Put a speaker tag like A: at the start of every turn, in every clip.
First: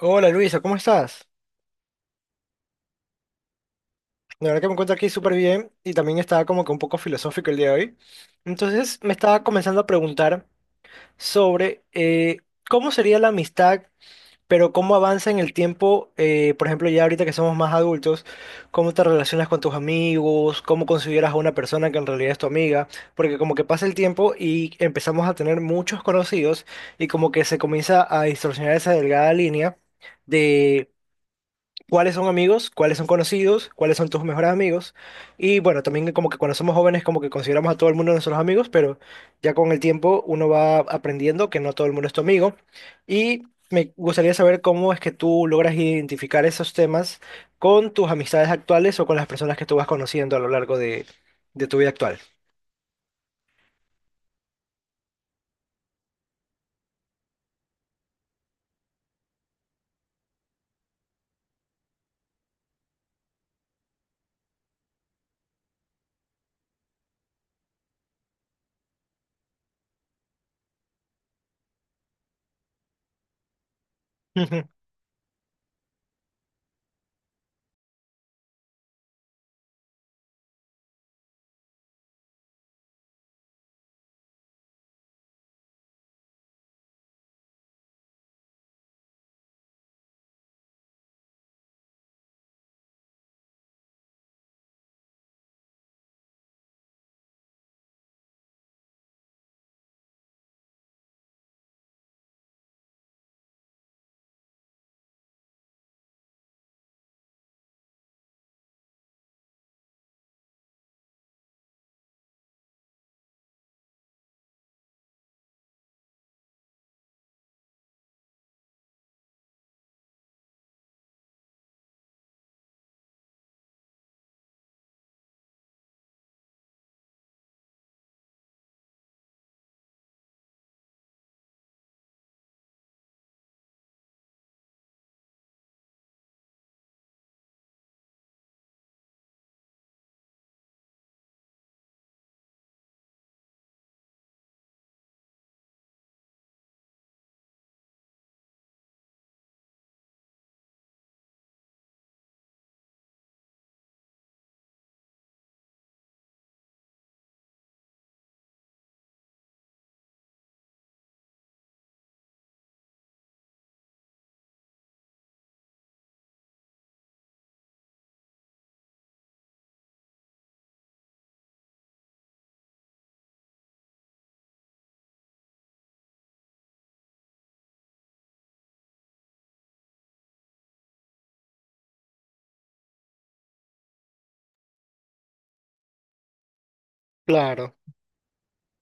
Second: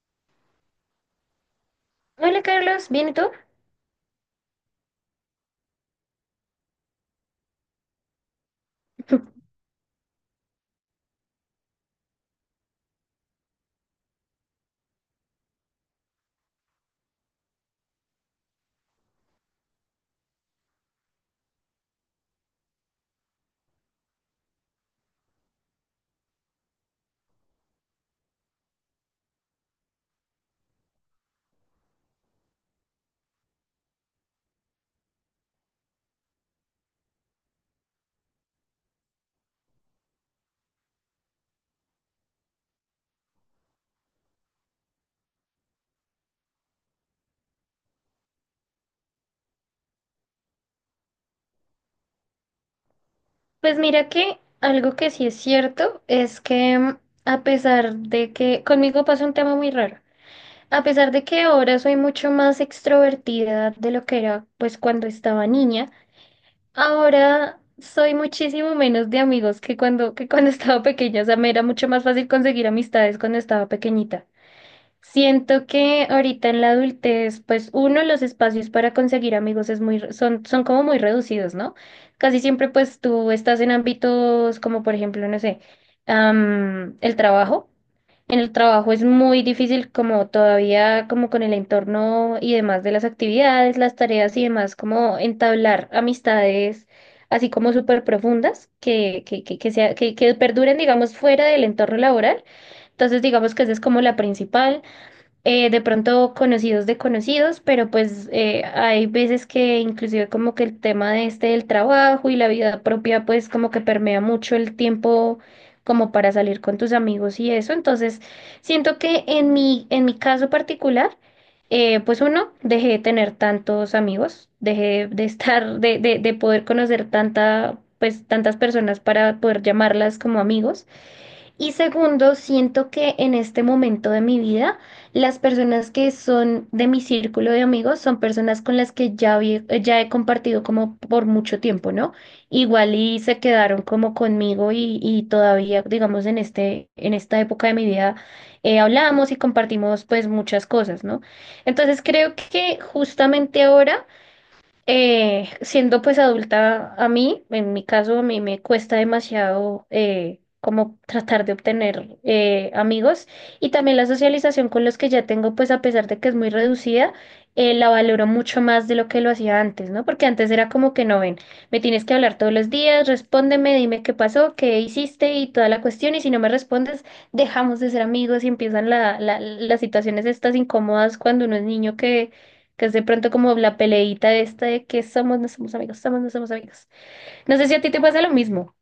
A: Hola Luisa, ¿cómo estás?
B: Hola Carlos, ¿bien y tú?
A: La verdad que me encuentro aquí súper bien y también estaba como que un poco filosófico el día de hoy. Entonces me estaba comenzando a preguntar sobre cómo sería la amistad, pero cómo avanza en el tiempo, por ejemplo, ya ahorita que somos más adultos, cómo te relacionas con tus amigos, cómo consideras a una persona que en realidad es tu amiga, porque como que pasa el tiempo y empezamos a tener muchos conocidos y como que se comienza a distorsionar esa delgada línea. Cuáles son amigos, cuáles son conocidos, cuáles son tus mejores amigos. Y bueno, también como que cuando somos jóvenes como que consideramos a todo el mundo nuestros amigos, pero ya con el tiempo uno va aprendiendo que no todo el mundo es tu amigo. Y me gustaría saber cómo es que tú logras identificar esos temas con tus amistades actuales o con las personas que tú vas conociendo a lo largo de tu vida actual.
B: Pues mira que algo que sí es cierto es que a pesar de que conmigo pasa un tema muy raro, a pesar de que ahora soy mucho más extrovertida de lo que era pues cuando estaba niña, ahora soy muchísimo menos de amigos que cuando estaba pequeña, o sea, me era mucho más fácil conseguir amistades cuando estaba pequeñita.
A: Ujú.
B: Siento que ahorita en la adultez, pues uno, los espacios para conseguir amigos es muy, son como muy reducidos, ¿no? Casi siempre pues tú estás en ámbitos como por ejemplo, no sé, el trabajo. En el trabajo es muy difícil como todavía como con el entorno y demás de las actividades, las tareas y demás, como entablar amistades así como súper profundas que, sea- que perduren digamos fuera del entorno laboral. Entonces digamos que esa es como la principal de pronto conocidos de conocidos, pero pues hay veces que inclusive como que el tema de este del trabajo y la vida propia pues como que permea mucho el tiempo como para salir con tus amigos y eso. Entonces, siento que en mi caso particular, pues uno, dejé de tener tantos amigos, dejé de poder conocer pues tantas personas para poder llamarlas como amigos. Y segundo, siento que en este momento de mi vida, las personas que son de mi círculo de amigos son personas con las que ya, ya he compartido como por mucho tiempo, ¿no? Igual y se quedaron como conmigo y todavía, digamos, en esta época de mi vida hablamos y compartimos pues muchas cosas, ¿no? Entonces creo que justamente ahora siendo pues adulta, a mí, en mi caso, a mí me cuesta demasiado como tratar de obtener amigos y también la socialización con los que ya tengo, pues a pesar de que es muy reducida, la valoro mucho más de lo que lo hacía antes, ¿no? Porque antes era como que no ven, me tienes que hablar todos los días, respóndeme, dime qué pasó, qué hiciste y toda la cuestión y si no me respondes, dejamos de ser amigos y empiezan las situaciones estas incómodas cuando uno es niño que es de pronto como la peleita esta de que somos, no somos amigos, somos, no somos amigos. No sé si
A: Claro.
B: a ti te pasa lo mismo.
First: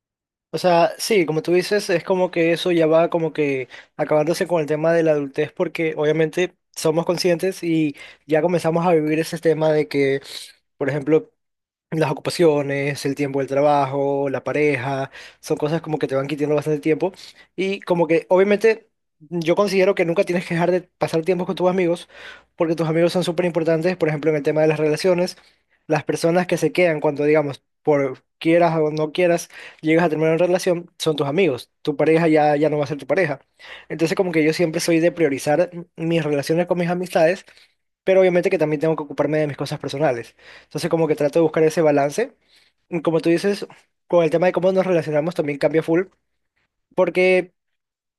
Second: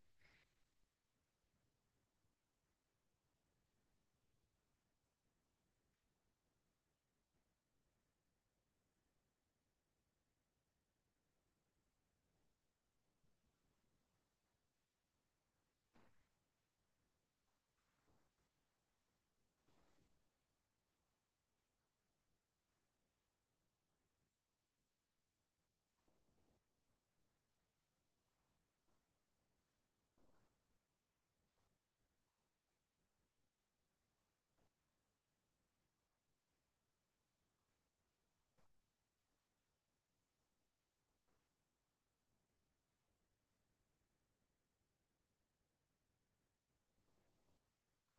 A: O sea, sí, como tú dices, es como que eso ya va como que acabándose con el tema de la adultez porque obviamente somos conscientes y ya comenzamos a vivir ese tema de que, por ejemplo, las ocupaciones, el tiempo del trabajo, la pareja, son cosas como que te van quitando bastante tiempo y como que obviamente yo considero que nunca tienes que dejar de pasar tiempo con tus amigos porque tus amigos son súper importantes, por ejemplo, en el tema de las relaciones, las personas que se quedan cuando digamos, por quieras o no quieras, llegas a terminar una relación, son tus amigos, tu pareja ya no va a ser tu pareja. Entonces como que yo siempre soy de priorizar mis relaciones con mis amistades pero obviamente que también tengo que ocuparme de mis cosas personales. Entonces como que trato de buscar ese balance. Y como tú dices, con el tema de cómo nos relacionamos también cambia full, porque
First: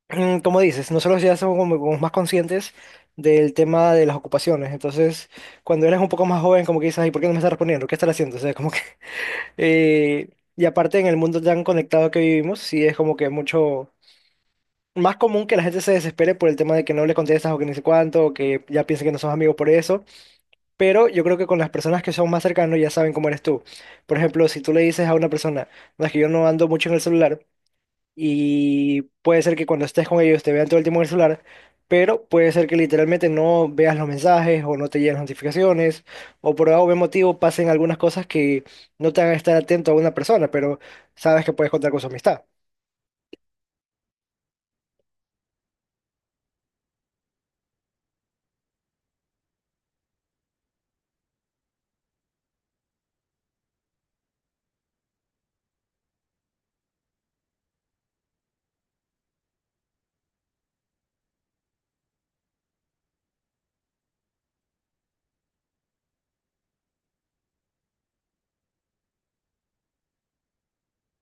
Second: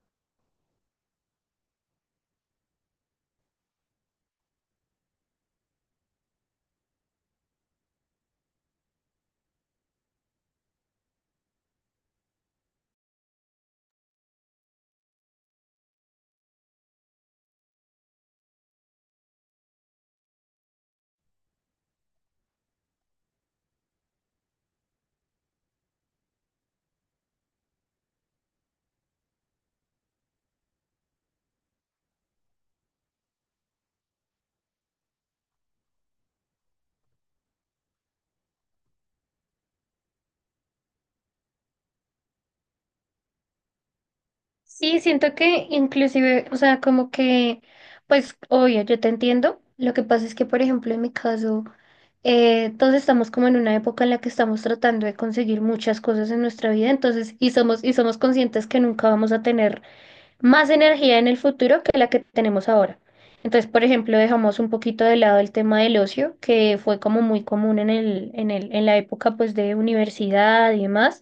A: como dices, nosotros ya somos como más conscientes del tema de las ocupaciones. Entonces, cuando eres un poco más joven, como que dices, ay, ¿por qué no me estás respondiendo? ¿Qué estás haciendo? O sea, como que... eh, y aparte, en el mundo tan conectado que vivimos, sí es como que mucho más común que la gente se desespere por el tema de que no le contestas o que ni sé cuánto, o que ya piensen que no somos amigos por eso. Pero yo creo que con las personas que son más cercanos ya saben cómo eres tú. Por ejemplo, si tú le dices a una persona, no es que yo no ando mucho en el celular, y puede ser que cuando estés con ellos te vean todo el tiempo en el celular, pero puede ser que literalmente no veas los mensajes o no te lleguen las notificaciones, o por algún motivo pasen algunas cosas que no te hagan estar atento a una persona, pero sabes que puedes contar con su amistad.
B: Sí, siento que inclusive, o sea, como que, pues, obvio, yo te entiendo. Lo que pasa es que, por ejemplo, en mi caso, todos estamos como en una época en la que estamos tratando de conseguir muchas cosas en nuestra vida, entonces, y somos conscientes que nunca vamos a tener más energía en el futuro que la que tenemos ahora. Entonces, por ejemplo, dejamos un poquito de lado el tema del ocio, que fue como muy común en la época pues de universidad y demás,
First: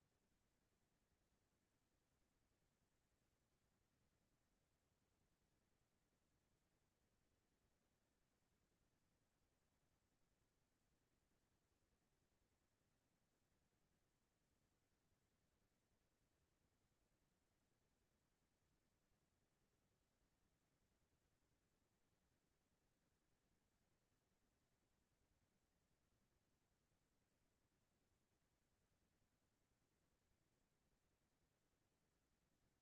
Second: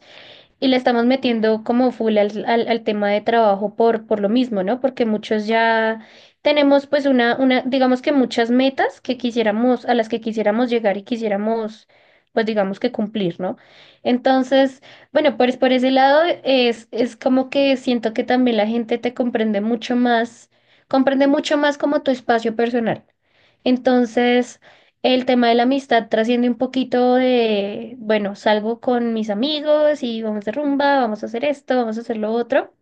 B: y le estamos metiendo como full al tema de trabajo por lo mismo, ¿no? Porque muchos ya tenemos pues una, digamos que muchas metas que quisiéramos, a las que quisiéramos llegar y quisiéramos, pues digamos que cumplir, ¿no? Entonces, bueno, pues por ese lado es como que siento que también la gente te comprende mucho más como tu espacio personal. Entonces, el tema de la amistad trasciende un poquito de, bueno, salgo con mis amigos y vamos de rumba, vamos a hacer esto, vamos a hacer lo otro.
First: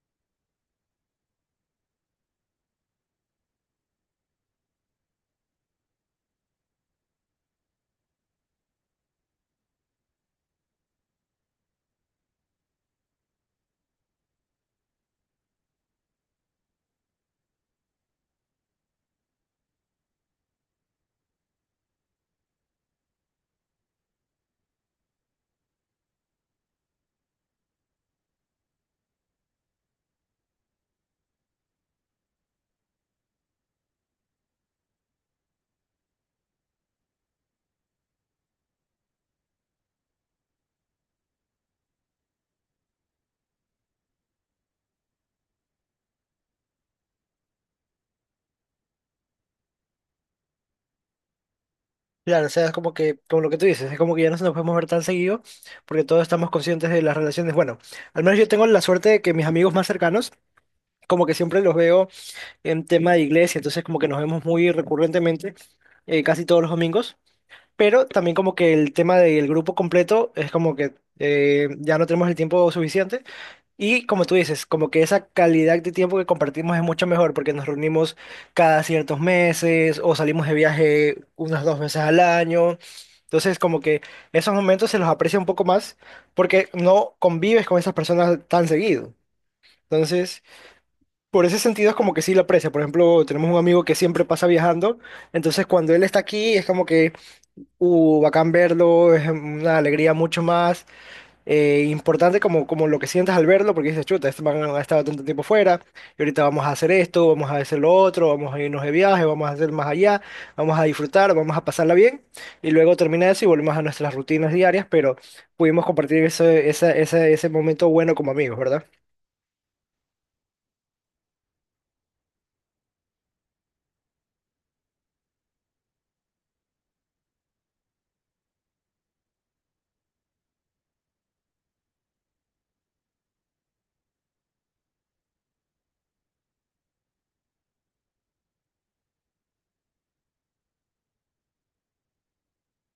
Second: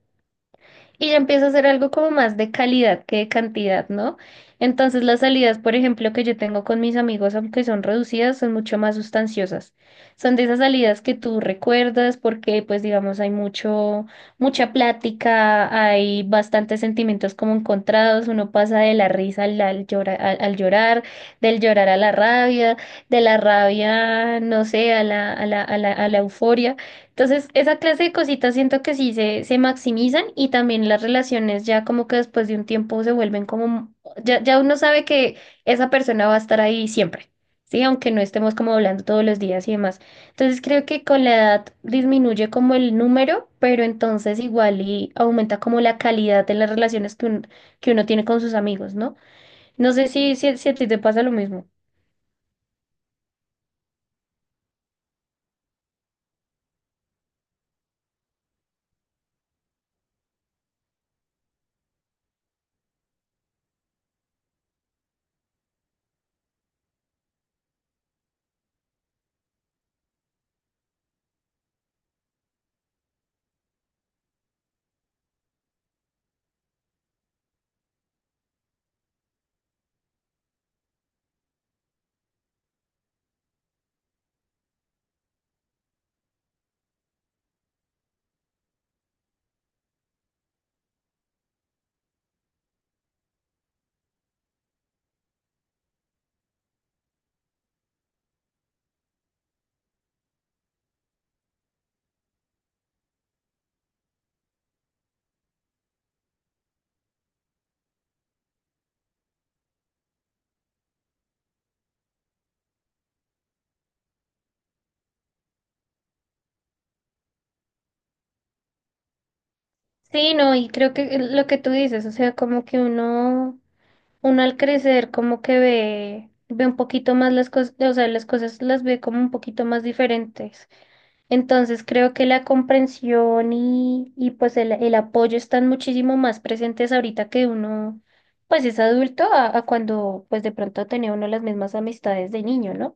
B: Y ya empieza a ser algo como más de calidad que de cantidad, ¿no? Entonces las salidas, por ejemplo, que yo tengo con mis amigos, aunque son reducidas, son mucho más sustanciosas. Son de esas salidas que tú recuerdas porque, pues, digamos, hay mucho, mucha plática, hay bastantes sentimientos como encontrados, uno pasa de la risa al llorar, del llorar a la rabia, de la rabia, no sé, a la euforia. Entonces, esa clase de cositas siento que se maximizan y también las relaciones ya como que después de un tiempo se vuelven como, ya uno sabe que esa persona va a estar ahí siempre, ¿sí? Aunque no estemos como hablando todos los días y demás. Entonces, creo que con la edad disminuye como el número, pero entonces igual y aumenta como la calidad de las relaciones que uno tiene con sus amigos, ¿no? No sé si a ti te pasa lo mismo.
A: Claro, o sea, es como que, como lo que tú dices, es como que ya no nos podemos ver tan seguido porque todos estamos conscientes de las relaciones. Bueno, al menos yo tengo la suerte de que mis amigos más cercanos como que siempre los veo en tema de iglesia, entonces como que nos vemos muy recurrentemente, casi todos los domingos, pero también como que el tema del grupo completo es como que ya no tenemos el tiempo suficiente y como tú dices, como que esa calidad de tiempo que compartimos es mucho mejor porque nos reunimos cada ciertos meses o salimos de viaje unas dos veces al año. Entonces, como que esos momentos se los aprecia un poco más porque no convives con esas personas tan seguido. Entonces, por ese sentido es como que sí lo aprecia. Por ejemplo, tenemos un amigo que siempre pasa viajando, entonces cuando él está aquí es como que, bacán verlo, es una alegría mucho más importante como, como lo que sientas al verlo, porque dices, chuta, este man ha estado tanto tiempo fuera, y ahorita vamos a hacer esto, vamos a hacer lo otro, vamos a irnos de viaje, vamos a hacer más allá, vamos a disfrutar, vamos a pasarla bien, y luego termina eso y volvemos a nuestras rutinas diarias, pero pudimos compartir ese, esa- ese ese momento bueno como amigos, ¿verdad?
B: Sí, no, y creo que lo que tú dices, o sea, como que uno... Uno al crecer como que ve un poquito más las cosas, o sea, las cosas las ve como un poquito más diferentes. Entonces creo que la comprensión y pues el apoyo están muchísimo más presentes ahorita que uno pues es adulto a cuando pues de pronto tenía uno las mismas amistades de niño, ¿no?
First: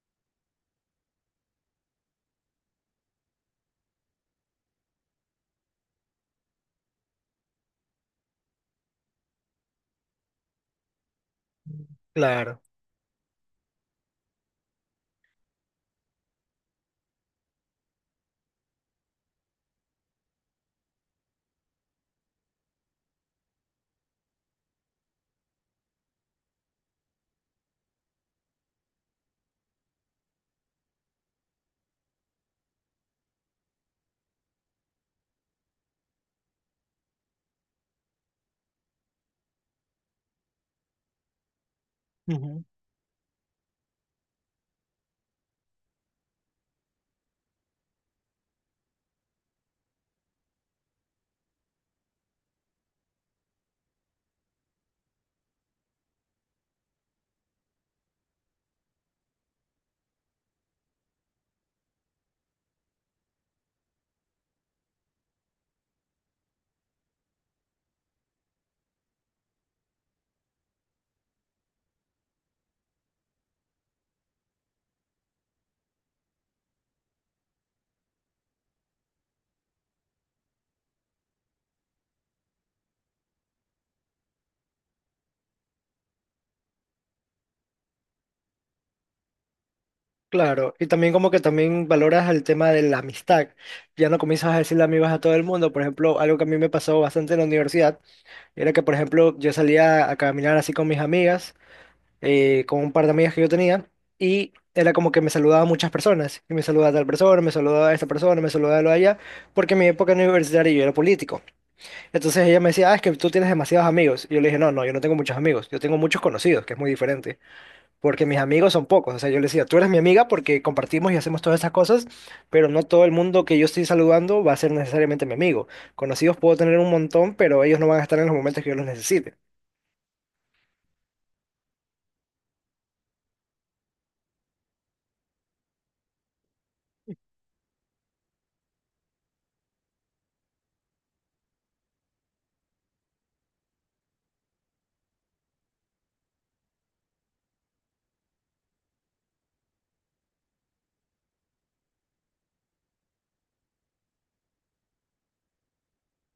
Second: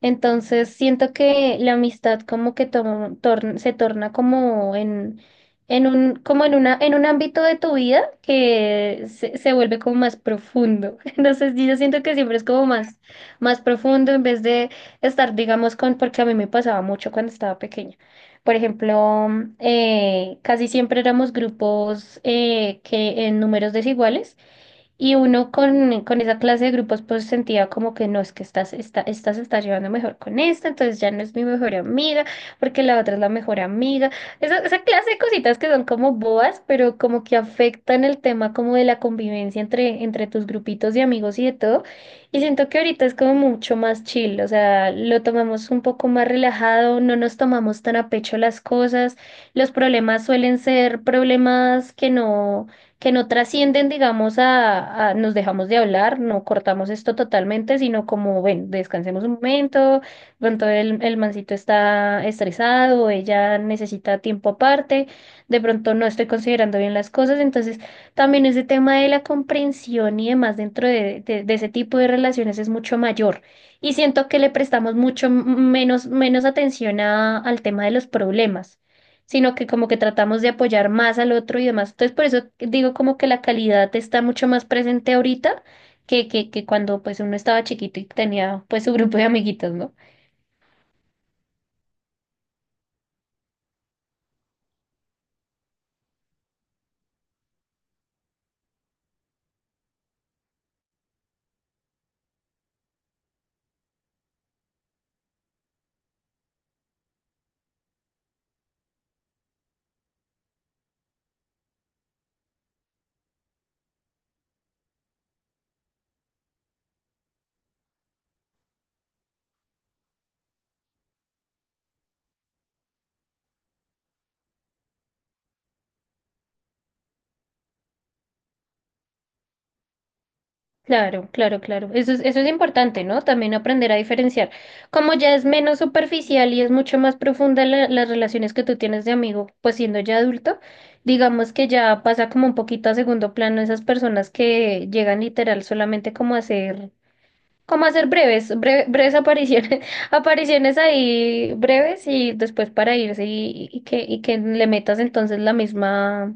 B: Entonces siento que la amistad como que se torna como en un, como en una, en un ámbito de tu vida que se vuelve como más profundo. Entonces yo siento que siempre es
A: Claro.
B: como más, más profundo en vez de estar, digamos, con, porque a mí me pasaba mucho cuando estaba pequeña. Por ejemplo, casi siempre éramos grupos que en números desiguales. Y uno con esa clase de grupos pues sentía como que no, es que esta se está llevando mejor con esta, entonces ya no es mi mejor amiga, porque la otra es la mejor amiga. Esa clase de cositas que son como boas, pero como que afectan el tema como de la convivencia entre tus grupitos de amigos y de todo. Y
A: Ujú.
B: siento que ahorita es como mucho más chill, o sea, lo tomamos un poco más relajado, no nos tomamos tan a pecho las cosas, los problemas suelen ser problemas que no trascienden, digamos, nos dejamos de hablar, no cortamos esto totalmente, sino como, ven, descansemos un momento, pronto el mancito está estresado, ella necesita tiempo aparte, de pronto no estoy considerando bien las cosas, entonces también ese tema de la comprensión y demás dentro de ese tipo de relaciones es mucho mayor. Y siento que le prestamos mucho menos atención al tema de los problemas sino que como que tratamos de apoyar más al otro y demás. Entonces, por eso digo como que la calidad está mucho más presente ahorita que cuando pues uno estaba chiquito y tenía pues su grupo de amiguitos, ¿no?
A: Claro, y también como que también valoras el tema de la amistad. Ya no comienzas a decirle amigos a todo el mundo. Por ejemplo, algo que a mí me pasó bastante en la universidad era que, por ejemplo, yo salía a caminar así con mis amigas, con un par de amigas que yo tenía, y era como que me saludaba muchas personas. Y me saludaba a tal persona, me saludaba a esta persona, me saludaba a lo de allá, porque en mi época universitaria yo era político. Entonces ella me decía, ah, es que tú tienes demasiados amigos. Y yo le dije, no, no, yo no tengo muchos amigos, yo tengo muchos conocidos, que es muy diferente porque mis amigos son pocos. O sea, yo les decía, tú eres mi amiga porque compartimos y hacemos todas esas cosas, pero no todo el mundo que yo estoy saludando va a ser necesariamente mi amigo. Conocidos puedo tener un montón, pero ellos no van a estar en los momentos que yo los necesite.
B: Claro, claro, claro. Eso es importante, ¿no? También aprender a diferenciar. Como ya es menos superficial y es mucho más profunda las relaciones que tú tienes de amigo, pues siendo ya adulto, digamos que ya pasa como un poquito a segundo plano esas personas que llegan literal solamente como a ser como hacer breves apariciones, apariciones ahí breves y después para irse y y que le metas entonces la misma.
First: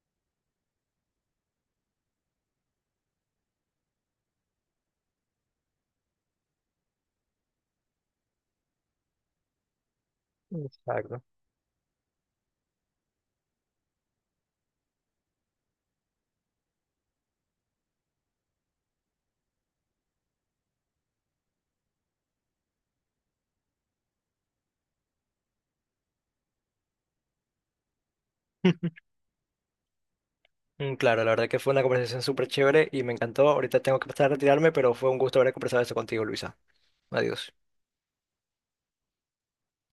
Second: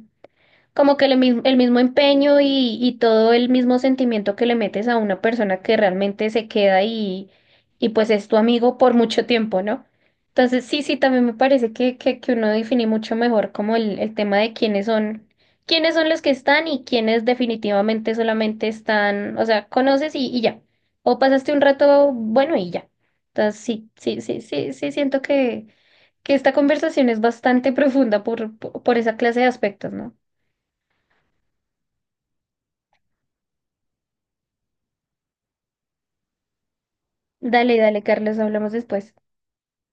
B: Como que el mismo empeño y todo el mismo sentimiento que le metes a una persona que realmente se queda y pues es tu amigo por mucho tiempo, ¿no? Entonces sí, sí,
A: Exacto.
B: también me parece que uno define mucho mejor como el tema de quiénes son los que están y quiénes definitivamente solamente están, o sea, conoces y ya. O pasaste un rato bueno y ya. Entonces sí, sí, sí, sí, sí, siento que esta conversación es bastante profunda por esa clase de aspectos, ¿no?
A: Mm, claro, la verdad que fue una conversación súper chévere y me encantó. Ahorita tengo que pasar a retirarme, pero fue un gusto haber conversado esto contigo, Luisa. Adiós.
B: Dale, dale, Carlos, hablamos después.